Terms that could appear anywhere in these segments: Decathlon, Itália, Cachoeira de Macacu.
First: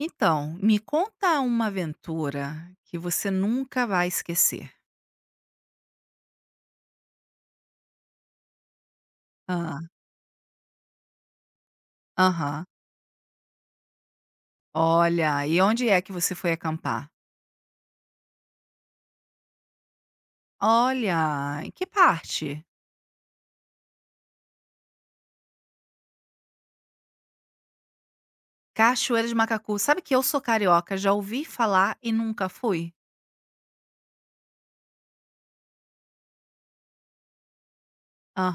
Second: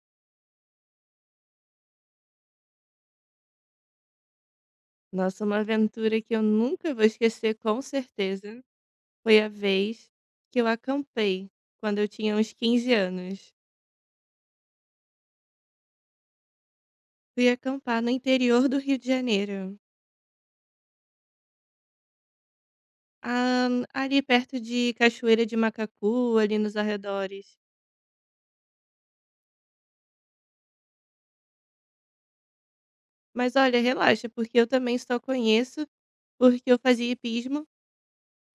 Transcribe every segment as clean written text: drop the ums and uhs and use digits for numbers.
Então, me conta uma aventura que você nunca vai esquecer. Nossa, uma aventura que eu nunca vou esquecer, com certeza, foi a Ah. vez que eu acampei, quando eu tinha uns Aham. 15 anos. Olha, e onde é que você foi acampar? Fui acampar no interior do Rio de Janeiro, Olha, em que parte? ah, ali perto de Cachoeira de Macacu, ali nos arredores. Cachoeira de Macacu. Sabe que eu sou carioca, já ouvi falar e nunca fui? Mas olha, relaxa, porque eu também só conheço porque eu fazia hipismo,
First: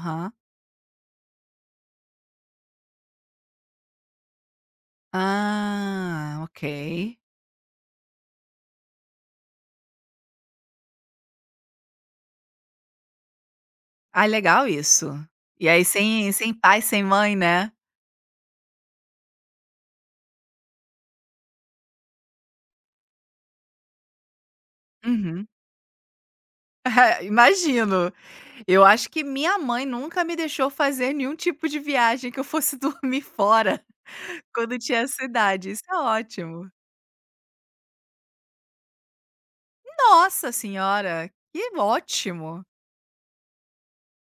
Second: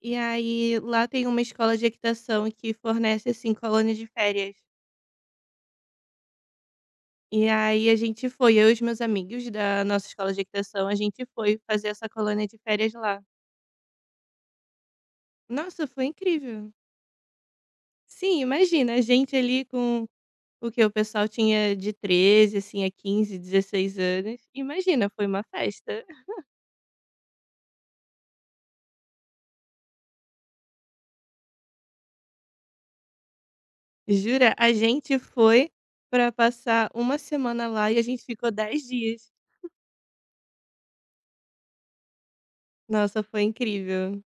e aí lá tem uma escola de equitação que fornece, assim, colônia de férias. Ah, ok. E aí a gente foi, eu e os meus amigos da nossa escola de equitação, a gente foi fazer essa colônia de férias lá. Ah, legal isso. E aí Nossa, foi sem incrível. pai, sem mãe, né? Sim, imagina, a gente ali com o que o pessoal tinha de 13 assim, a 15 16 anos. Imagina, foi uma Uhum. festa. Imagino. Eu acho que minha mãe nunca me deixou fazer nenhum tipo de viagem que eu fosse dormir fora. Jura, a Quando tinha gente essa idade, foi isso é para ótimo. passar uma semana lá e a gente ficou 10 dias. Nossa senhora, que ótimo. Nossa, foi incrível.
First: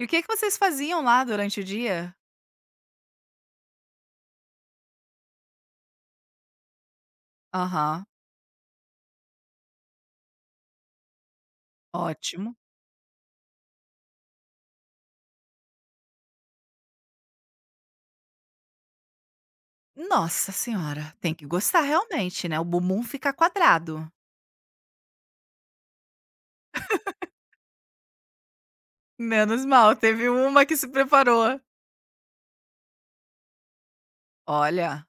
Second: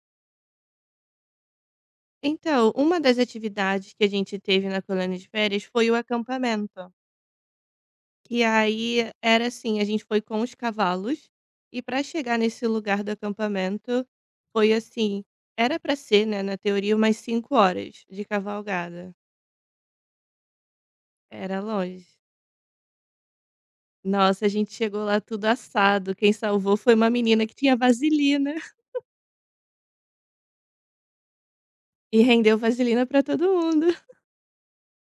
E o que que vocês faziam lá durante o dia? Então, uma das atividades que a gente teve na colônia de férias foi o acampamento. Aham, E aí era assim, a gente foi com os cavalos e para chegar ótimo. nesse lugar do acampamento foi assim, era para ser, né, na teoria, umas 5 horas de cavalgada. Nossa senhora, tem que Era gostar longe. realmente, né, o bumbum fica quadrado. Nossa, a gente chegou lá tudo assado. Quem salvou foi uma menina que tinha vaselina Menos mal, teve uma que se preparou. e rendeu vaselina para todo mundo. Olha,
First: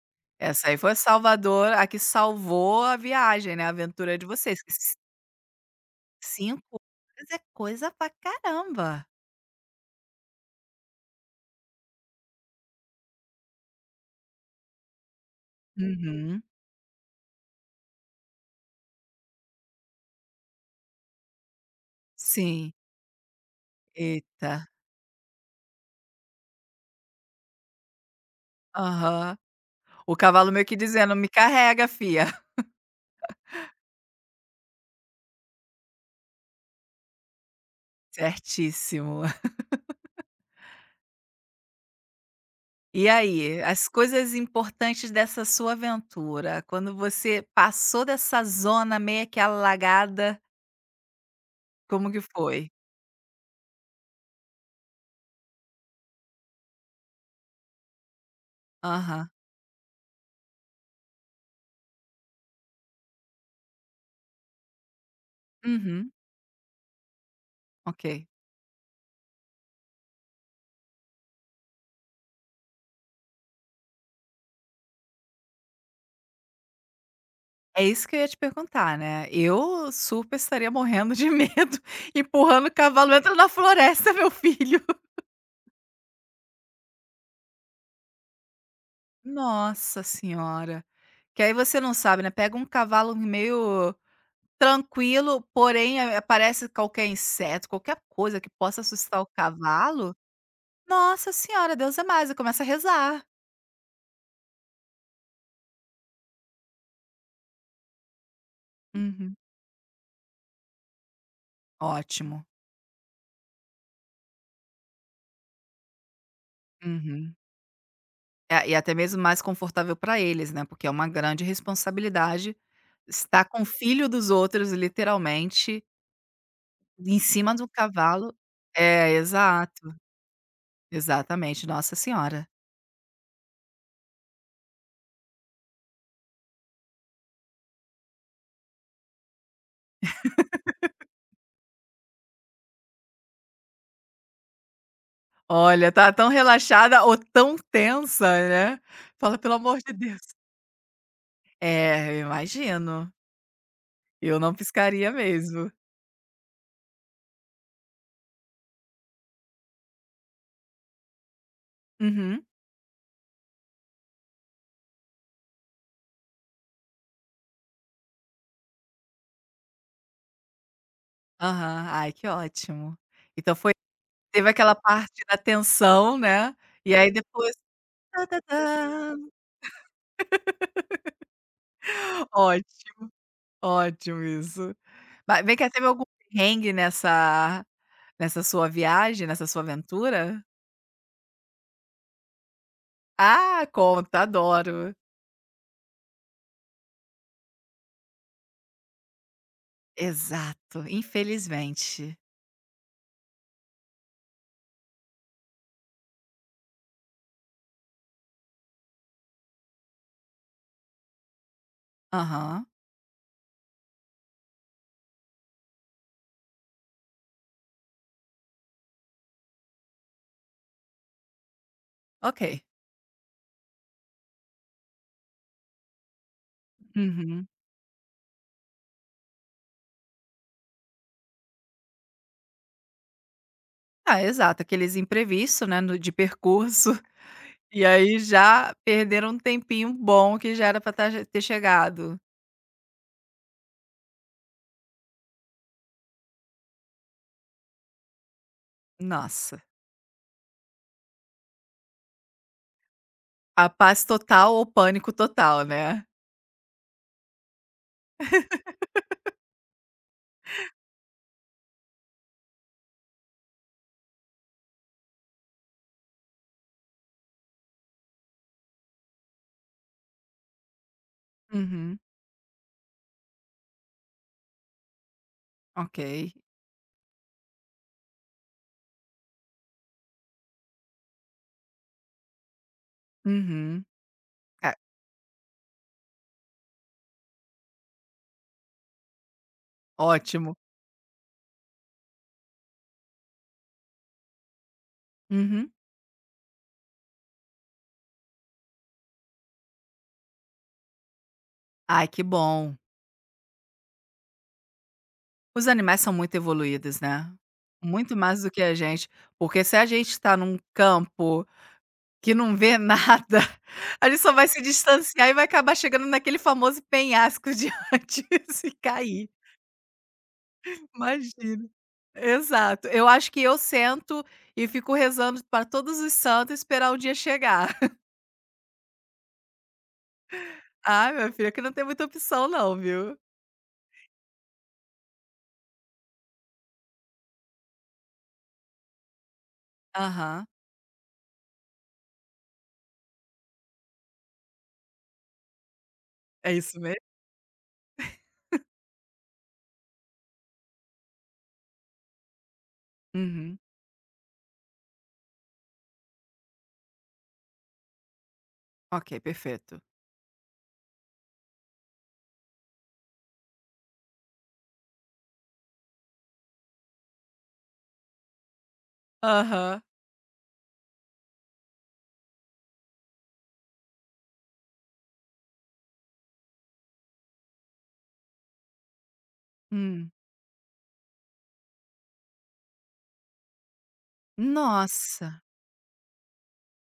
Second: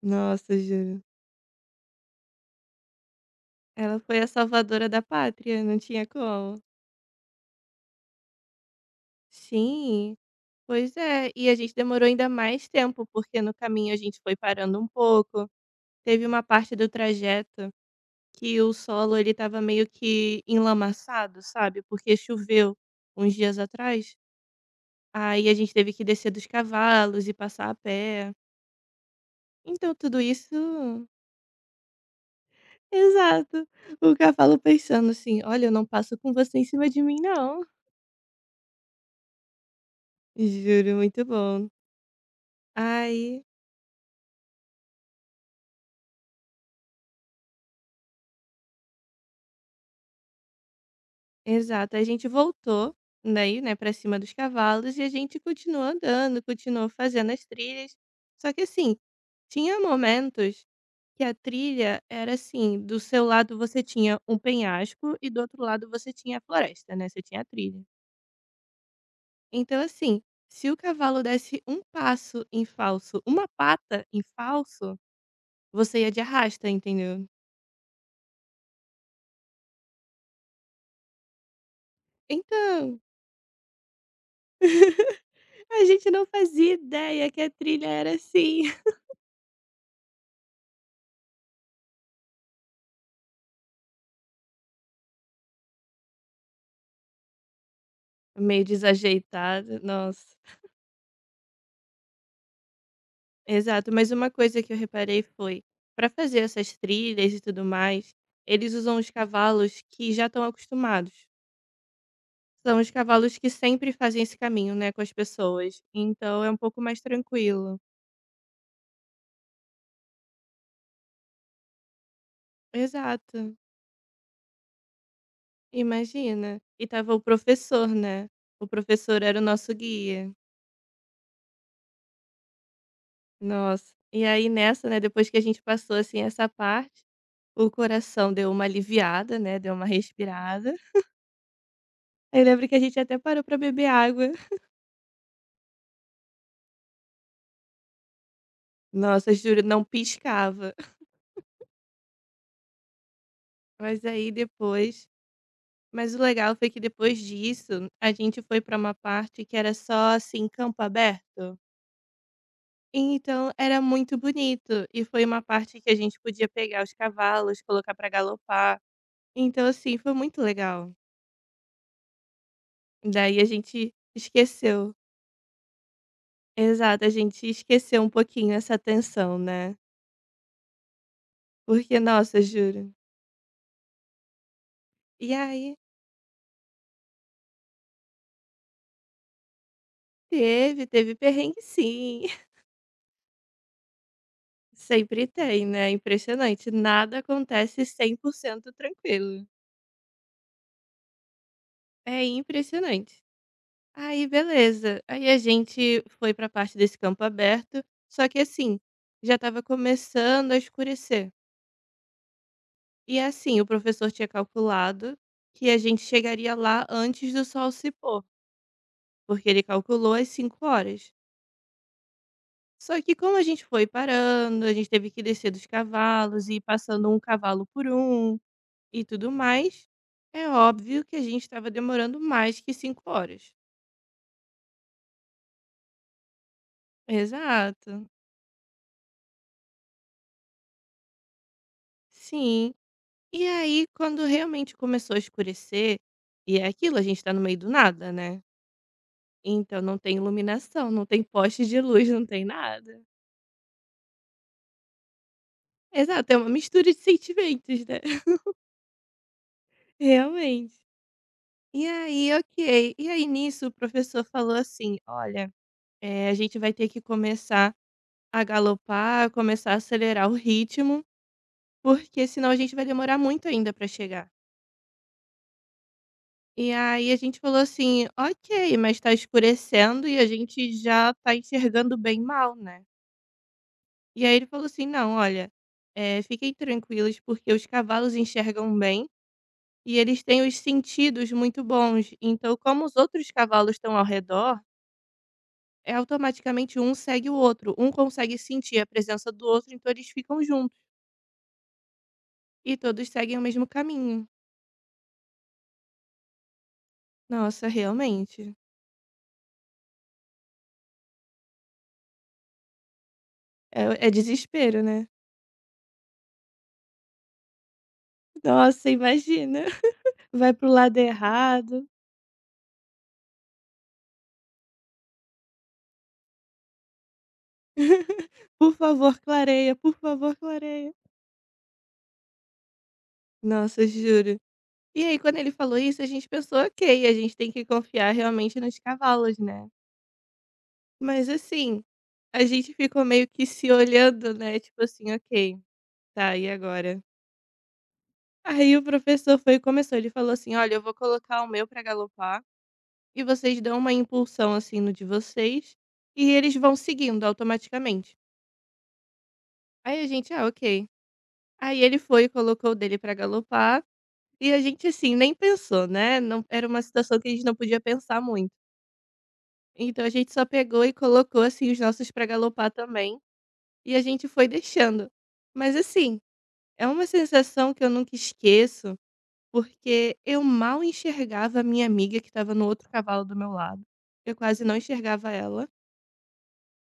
Nossa, essa aí foi juro. salvador a que salvou a viagem, né, a Ela aventura foi de a vocês, que salvadora ci da pátria, não tinha como. 5 horas é coisa pra caramba. Sim, pois é. E a gente demorou ainda mais tempo, porque no caminho a gente foi parando um pouco. Teve Uhum, uma parte do trajeto que o solo ele estava meio que enlamaçado, sabe, porque sim. choveu uns dias atrás, Eita. aí a gente teve que descer dos cavalos e passar a pé. Aham. Então O tudo cavalo meio que isso dizendo: "Me carrega fia". exato. O cavalo pensando assim: "Olha, eu não passo com você em cima de mim não". Certíssimo. Juro, muito bom. E Aí aí, as coisas importantes dessa sua aventura, quando você passou dessa zona meio que alagada, exato, a como que gente foi? voltou daí, né, pra cima dos cavalos e a gente continuou andando, continuou fazendo as trilhas. Só que assim, Aham. tinha momentos que a trilha era assim, do seu lado você tinha um penhasco e do outro lado Uhum. você tinha a floresta, né, você tinha a trilha. Ok. Então assim, se o cavalo desse um passo em falso, uma pata em falso, você ia de arrasta, entendeu. É isso que eu ia te perguntar, né. Eu super estaria morrendo de medo, empurrando o Então, cavalo: "Entra na floresta, meu filho". a gente não fazia ideia que a trilha era assim, Nossa senhora. Que aí você não sabe, né, pega um cavalo meio tranquilo, porém, aparece qualquer inseto, qualquer coisa que meio possa assustar o desajeitada, cavalo, nossa. nossa senhora, Deus é mais, e começa a rezar. Exato, mas uma coisa que eu reparei foi, para fazer essas trilhas e tudo mais, eles usam os Uhum. cavalos que já estão acostumados. Ótimo. São os cavalos que sempre fazem esse caminho, né, com as pessoas, então é um pouco mais Uhum. tranquilo. É, e até mesmo mais confortável para eles, né, porque é uma grande responsabilidade estar Exato, com o filho dos outros, literalmente, imagina. E tava em o cima do professor, né, cavalo. o É, professor era o nosso exato, guia. exatamente, nossa senhora. Nossa, e aí nessa, né, depois que a gente passou, assim, essa parte, o coração deu uma aliviada, né, deu uma respirada. Aí eu lembro que a gente até parou pra beber água. Olha, tá tão relaxada ou tão tensa, né, Nossa, fala: "Pelo juro, amor não de Deus". piscava. É, eu imagino. Mas aí Eu não depois piscaria mesmo. mas o legal foi que depois disso, a gente foi pra uma parte que era só, assim, campo aberto. Uhum. Então era muito bonito e foi uma parte que a gente podia pegar os cavalos, colocar pra galopar. Então, assim, foi muito legal. Aham. Ai, que ótimo. Daí a Então foi, gente teve aquela esqueceu. parte da tensão, né, e Exato, aí a gente depois esqueceu um pouquinho essa tã-tã-tã. tensão, né. Porque, nossa, juro. Ótimo, ótimo isso. E Ma vem cá, aí teve algum perrengue nessa nessa sua aventura? teve perrengue sim. Ah, conta, adoro. Sempre tem, né, impressionante. Nada acontece 100% tranquilo. Exato, infelizmente. É impressionante. Aí beleza, aí a gente foi pra parte desse campo aberto, só que assim, já estava começando a escurecer. Aham. E assim, o professor tinha calculado que a gente chegaria lá antes do sol se pôr, porque ele calculou as 5 horas. Ok. Só que como a gente foi parando, a gente teve que descer dos cavalos e ir passando um Uhum. cavalo por um e tudo mais, é óbvio que a gente estava demorando mais que 5 horas. Ah, exato, aqueles imprevisto, né, no de percurso. E Exato. aí já perderam um tempinho bom que já era pra tá ter chegado. Sim. E aí, quando realmente começou a escurecer, e é aquilo, a gente tá no meio do nada, né. Nossa, Então não tem iluminação, não tem poste de luz, não tem nada. a paz total ou pânico total, né. Exato, é uma mistura de sentimentos, né. Realmente. E aí, ok. E aí nisso o professor falou assim: "Olha, a gente vai ter que começar a galopar, começar a acelerar o ritmo, Uhum, porque senão a gente vai demorar muito ainda pra chegar". ok. E aí a gente falou assim: "Ok, mas tá escurecendo e a gente já tá enxergando bem mal, né". Uhum. E aí ele falou É, assim: "Não, olha, fiquem tranquilos porque os cavalos enxergam bem e eles têm ótimo. os sentidos muito bons, então como os outros cavalos estão ao redor, Uhum. é automaticamente um segue o outro, um consegue sentir a presença do outro, então eles ficam juntos Ai, que bom. e todos seguem o mesmo caminho". Os animais são muito evoluídos, né. Nossa, Muito mais do realmente, que a gente, porque se a gente tá num campo que não vê nada, é a é gente só vai se desespero, né. distanciar e vai acabar chegando naquele famoso penhasco de antes e Nossa, cair, imagina, vai para o lado imagina. errado. Exato. Eu acho que eu sento e fico rezando para todos os santos esperar o dia chegar. Por favor, clareia, por favor, clareia. Ah, minha filha, que não tem muita opção não, viu. Nossa, juro. E aí, quando ele falou isso, a gente pensou, ok, a gente tem que confiar realmente nos cavalos, né? Aham. Mas assim, a gente ficou meio que se olhando, né? Tipo assim, ok, tá, e É isso agora? mesmo? Aí o professor foi e começou. Ele falou assim: olha, eu vou colocar o meu pra galopar e Uhum. vocês dão uma impulsão assim no de vocês e eles vão seguindo automaticamente. Ok, perfeito. Aí a gente, ah, ok. Aí ele foi e colocou o dele pra galopar e a gente, assim, nem pensou, né, não era uma situação que a gente não podia pensar muito. Aham. Então a gente só pegou e colocou, assim, os nossos pra galopar também, e a gente foi deixando. Mas assim, é uma sensação que eu nunca esqueço, Hum. porque eu mal enxergava a minha amiga que estava no outro cavalo do meu lado. Eu quase não enxergava Nossa! ela.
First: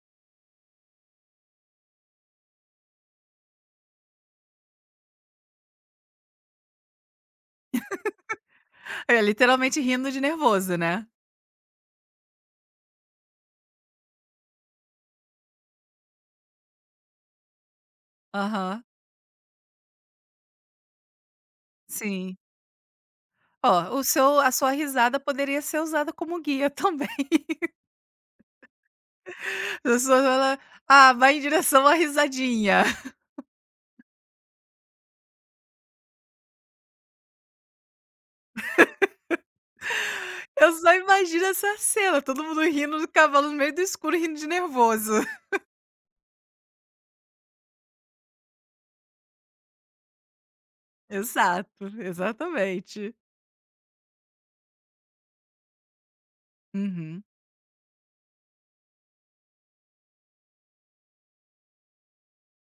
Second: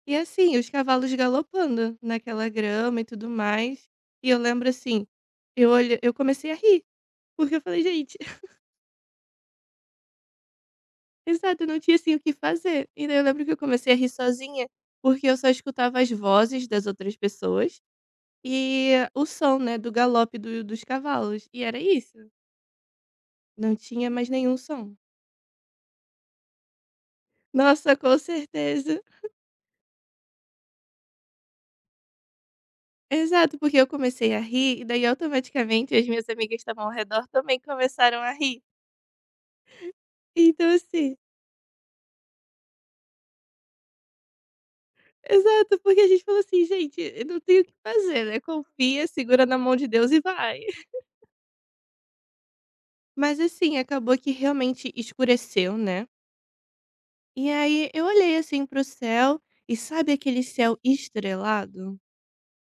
E assim, os cavalos galopando naquela grama e tudo mais. E eu lembro assim, eu comecei a rir, porque eu falei: "Gente, É literalmente rindo de nervoso, né. exato, eu não tinha, assim, o que fazer. E daí eu lembro que eu comecei a rir sozinha, porque eu só escutava as vozes das outras pessoas Aham. e o som, né, do galope do dos cavalos, e era isso. Sim. Não Ó, o tinha mais seu a nenhum sua som. risada poderia ser usada como guia também. Nossa, com certeza. A pessoa fala: "Ah, vai em direção à risadinha". Exato, porque eu comecei a rir e daí automaticamente as minhas amigas que estavam ao redor também começaram a rir. Então Eu só assim imagino essa cena, todo mundo rindo do cavalo no meio do escuro, rindo de nervoso. exato, porque a gente falou assim: "Gente, eu não tenho o que fazer, né, confia, segura na mão de Deus e vai". Exato, exatamente. Mas assim, acabou que realmente escureceu, né. Uhum. E aí eu olhei assim para o céu, e sabe aquele céu estrelado?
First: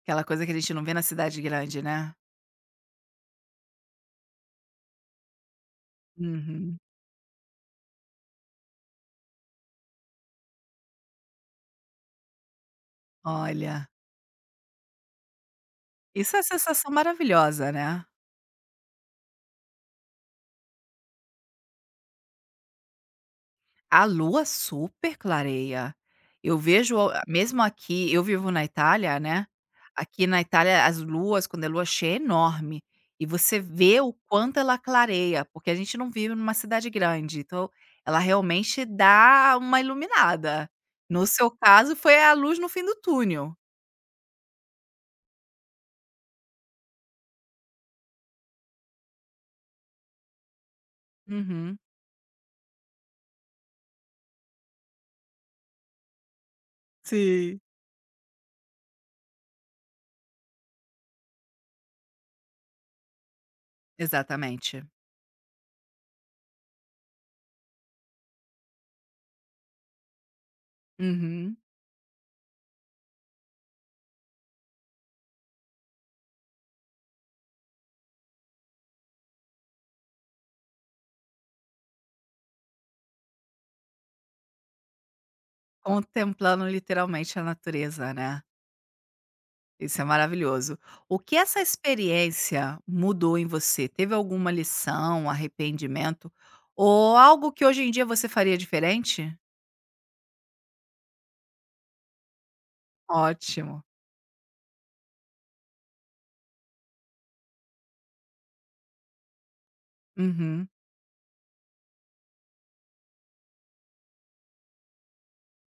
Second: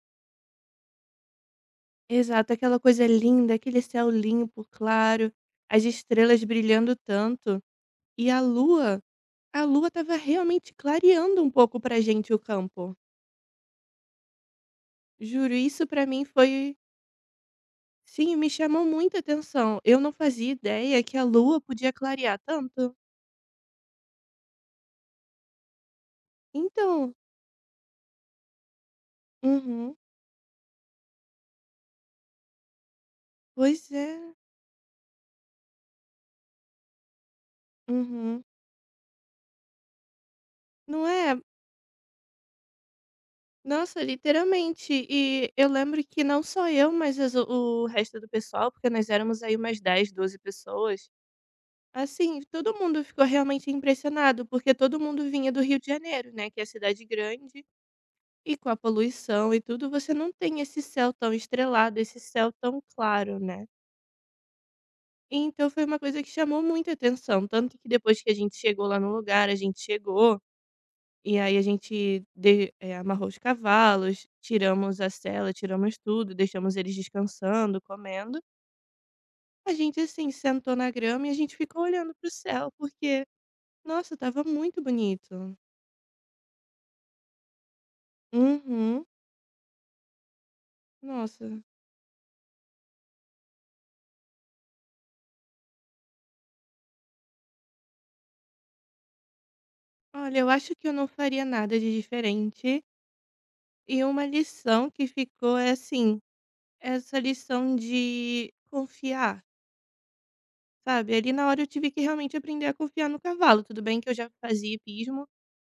Aquela coisa que a gente não vê na cidade grande, né. Exato, aquela coisa linda, aquele céu limpo, claro, as estrelas Uhum. brilhando tanto. E a lua estava realmente clareando um pouco pra gente o campo. Olha, Juro, isso pra mim isso é uma foi. sensação maravilhosa, né. Sim, me chamou muita atenção. Eu não fazia ideia que a lua podia clarear tanto. A lua super clareia. Eu vejo Então, a mesmo aqui eu vivo na Itália, né, uhum, aqui na Itália as luas, quando é lua cheia, é enorme, e você pois vê é, o quanto ela clareia, porque a gente não vive numa cidade grande, então ela uhum. realmente dá uma iluminada. Não No é? seu caso, foi a luz no fim do túnel. Nossa, literalmente. E eu lembro que não só eu, mas as o resto do pessoal, porque nós éramos aí umas 10 a 12 pessoas. Uhum. Assim, todo mundo ficou realmente impressionado, porque todo mundo vinha do Rio de Janeiro, né, que é a cidade Sim. grande, e com a poluição e tudo, você não tem esse céu tão estrelado, esse céu tão claro, né. Exatamente. Então foi uma coisa que chamou muita atenção, tanto que depois que a gente chegou lá no lugar, a gente chegou e aí Uhum. a gente amarrou os cavalos, tiramos a sela, tiramos tudo, deixamos eles descansando, comendo. A gente, assim, sentou na grama e a gente ficou olhando pro céu, porque, nossa, tava muito bonito. Contemplando literalmente a natureza, né. Uhum. Isso é maravilhoso. O que Nossa. essa experiência mudou em você? Teve alguma lição, arrependimento ou algo que hoje em dia você faria diferente? Olha, eu acho que eu não faria nada de diferente. Ótimo. E uma lição que ficou é assim, essa lição de confiar, Uhum. sabe? Ali na hora eu tive que realmente aprender a confiar no cavalo. Tudo bem que eu já fazia hipismo,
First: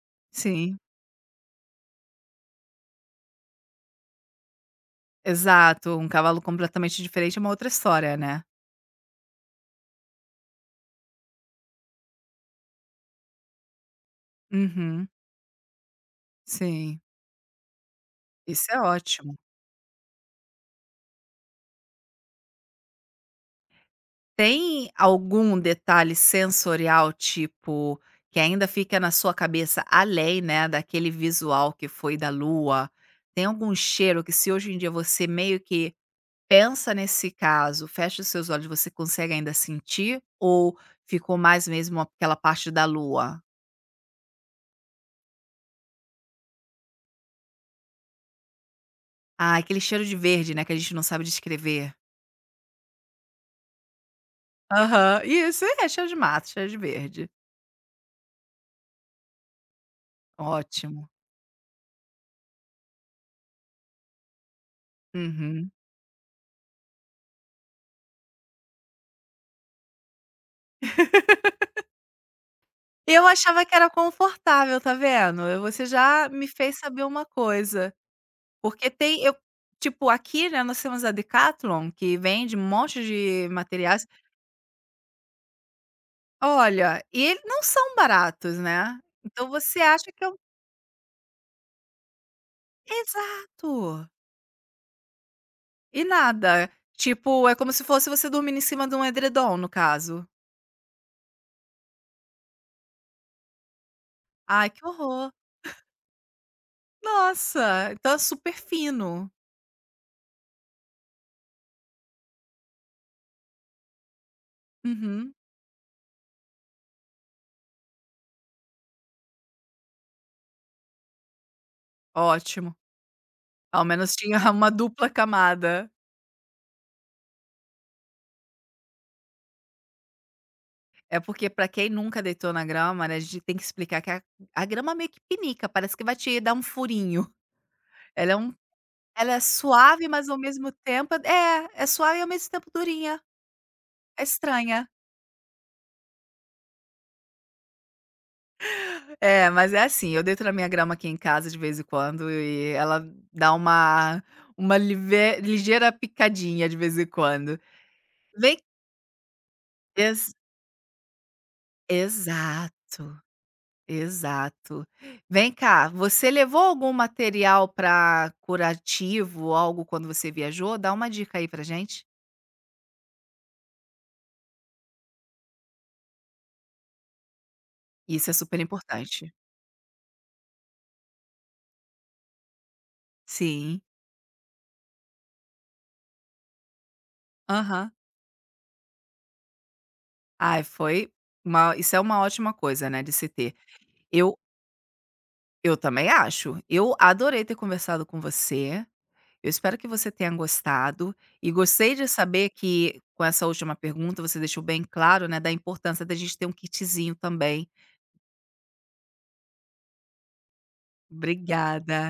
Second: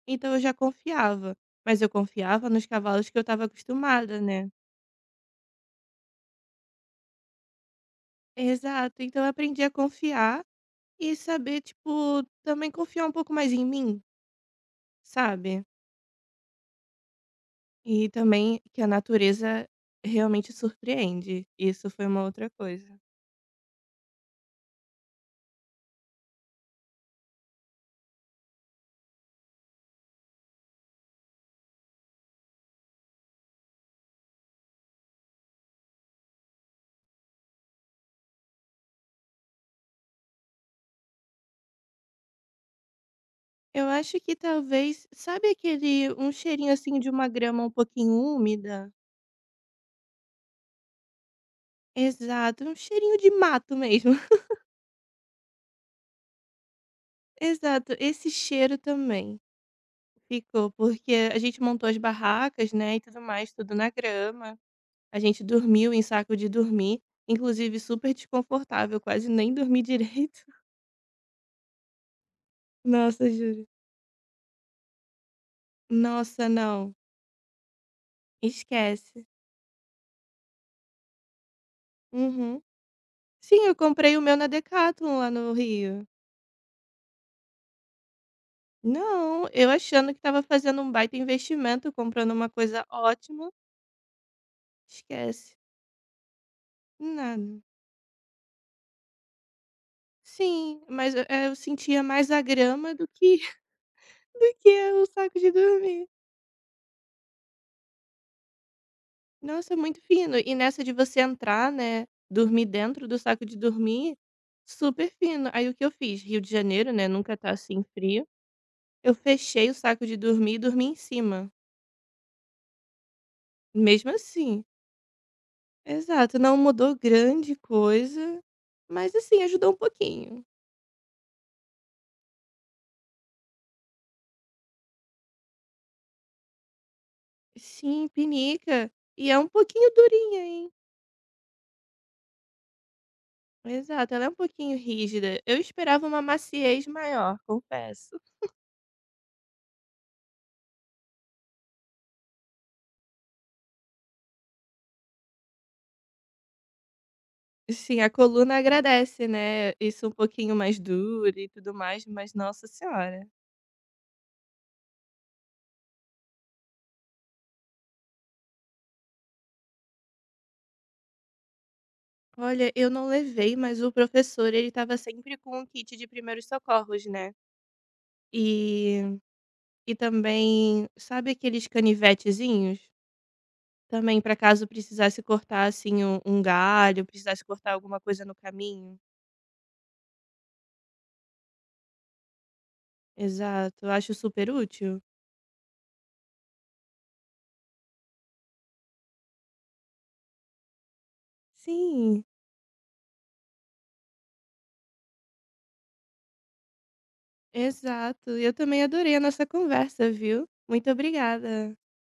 então eu já Sim, confiava, mas eu confiava nos cavalos que eu estava acostumada, né. exato. Um cavalo completamente diferente é uma outra história, né. Exato, então eu aprendi a confiar e saber, tipo, também confiar um pouco mais em mim, Uhum. sabe. Sim, E também isso é que a ótimo. natureza realmente surpreende, isso foi uma outra coisa. Tem algum detalhe sensorial, tipo, que ainda fica na sua cabeça além, né, daquele visual que foi da lua? Tem algum cheiro que se hoje em dia você meio que pensa nesse caso, fecha os seus olhos, você consegue ainda sentir? Ou ficou mais mesmo aquela parte da lua? Eu acho que talvez sabe aquele um cheirinho, assim, de uma grama um pouquinho úmida? Ah, aquele cheiro de verde, né, que a gente não sabe descrever. Exato, um cheirinho de mato mesmo. Aham, isso, é cheiro de mato, cheiro de verde. Exato, esse cheiro também. Ficou, Ótimo. porque a gente montou as barracas, né, e tudo mais, tudo na grama. A gente Uhum. dormiu em saco de dormir, inclusive super desconfortável, quase nem dormi direito. Eu Nossa, achava juro. que era confortável, tá vendo? Eu- Você já me Nossa, fez não. saber uma coisa, porque tem Esquece. eu, tipo, aqui, né, nós temos a Decathlon, que vende um Uhum. monte de Sim, eu materiais. comprei o meu na Decathlon lá no Rio. Olha, e eles não são baratos, né. Então Não, eu você acha achando que que é um estava fazendo um baita investimento, comprando uma coisa ótima. exato. Esquece. E nada, tipo, é Nada. como se fosse você dormindo em cima de um edredom, no caso. Sim, mas eu sentia mais a grama do que, do Ai, que que o horror. saco de dormir. Nossa, então é super fino. Nossa, muito fino. E nessa de você entrar, né, dormir dentro do saco de dormir, super Uhum, fino. Aí o que eu fiz? Rio de Janeiro, né, nunca tá assim frio. Eu fechei o saco de dormir e dormi em cima. ótimo. Ao Mesmo menos tinha assim. uma dupla camada. Exato, não mudou grande coisa, mas assim, ajudou um pouquinho. É porque pra quem nunca deitou na grama, né, a gente tem que explicar que a grama meio que pinica, parece que vai te dar um furinho. Sim, Ela é um pinica. E ela é é um pouquinho suave, mas ao durinha, mesmo hein? tempo é, é suave e ao mesmo tempo durinha. Exato, É ela é um pouquinho estranha. rígida. Eu esperava uma maciez maior, confesso. É, mas é assim, eu deito na minha grama aqui em casa de vez em quando e ela dá uma live ligeira picadinha de vez em quando. Sim, a coluna Vem agradece, né, isso um ex pouquinho mais duro e tudo mais, mas nossa exato. senhora. Exato. Vem cá, você levou algum material para curativo, algo quando você viajou? Dá uma dica aí pra gente. Olha, eu não levei, mas o professor ele estava sempre com um kit de primeiros socorros, né. Isso é super E importante. e também, sabe aqueles canivetezinhos? Sim. Também para caso precisasse cortar, assim, um galho, precisasse cortar Aham. alguma coisa no caminho. Ai, foi uma isso é uma ótima coisa, né, de se ter. Exato, eu acho Eu super útil. eu também acho. Eu adorei ter conversado com você. Eu espero que você tenha gostado e gostei de Sim, saber que, com essa última pergunta, você deixou bem claro, né, da importância da gente ter um kitzinho também. exato. Eu também adorei a nossa conversa, viu. Muito obrigada. Obrigada.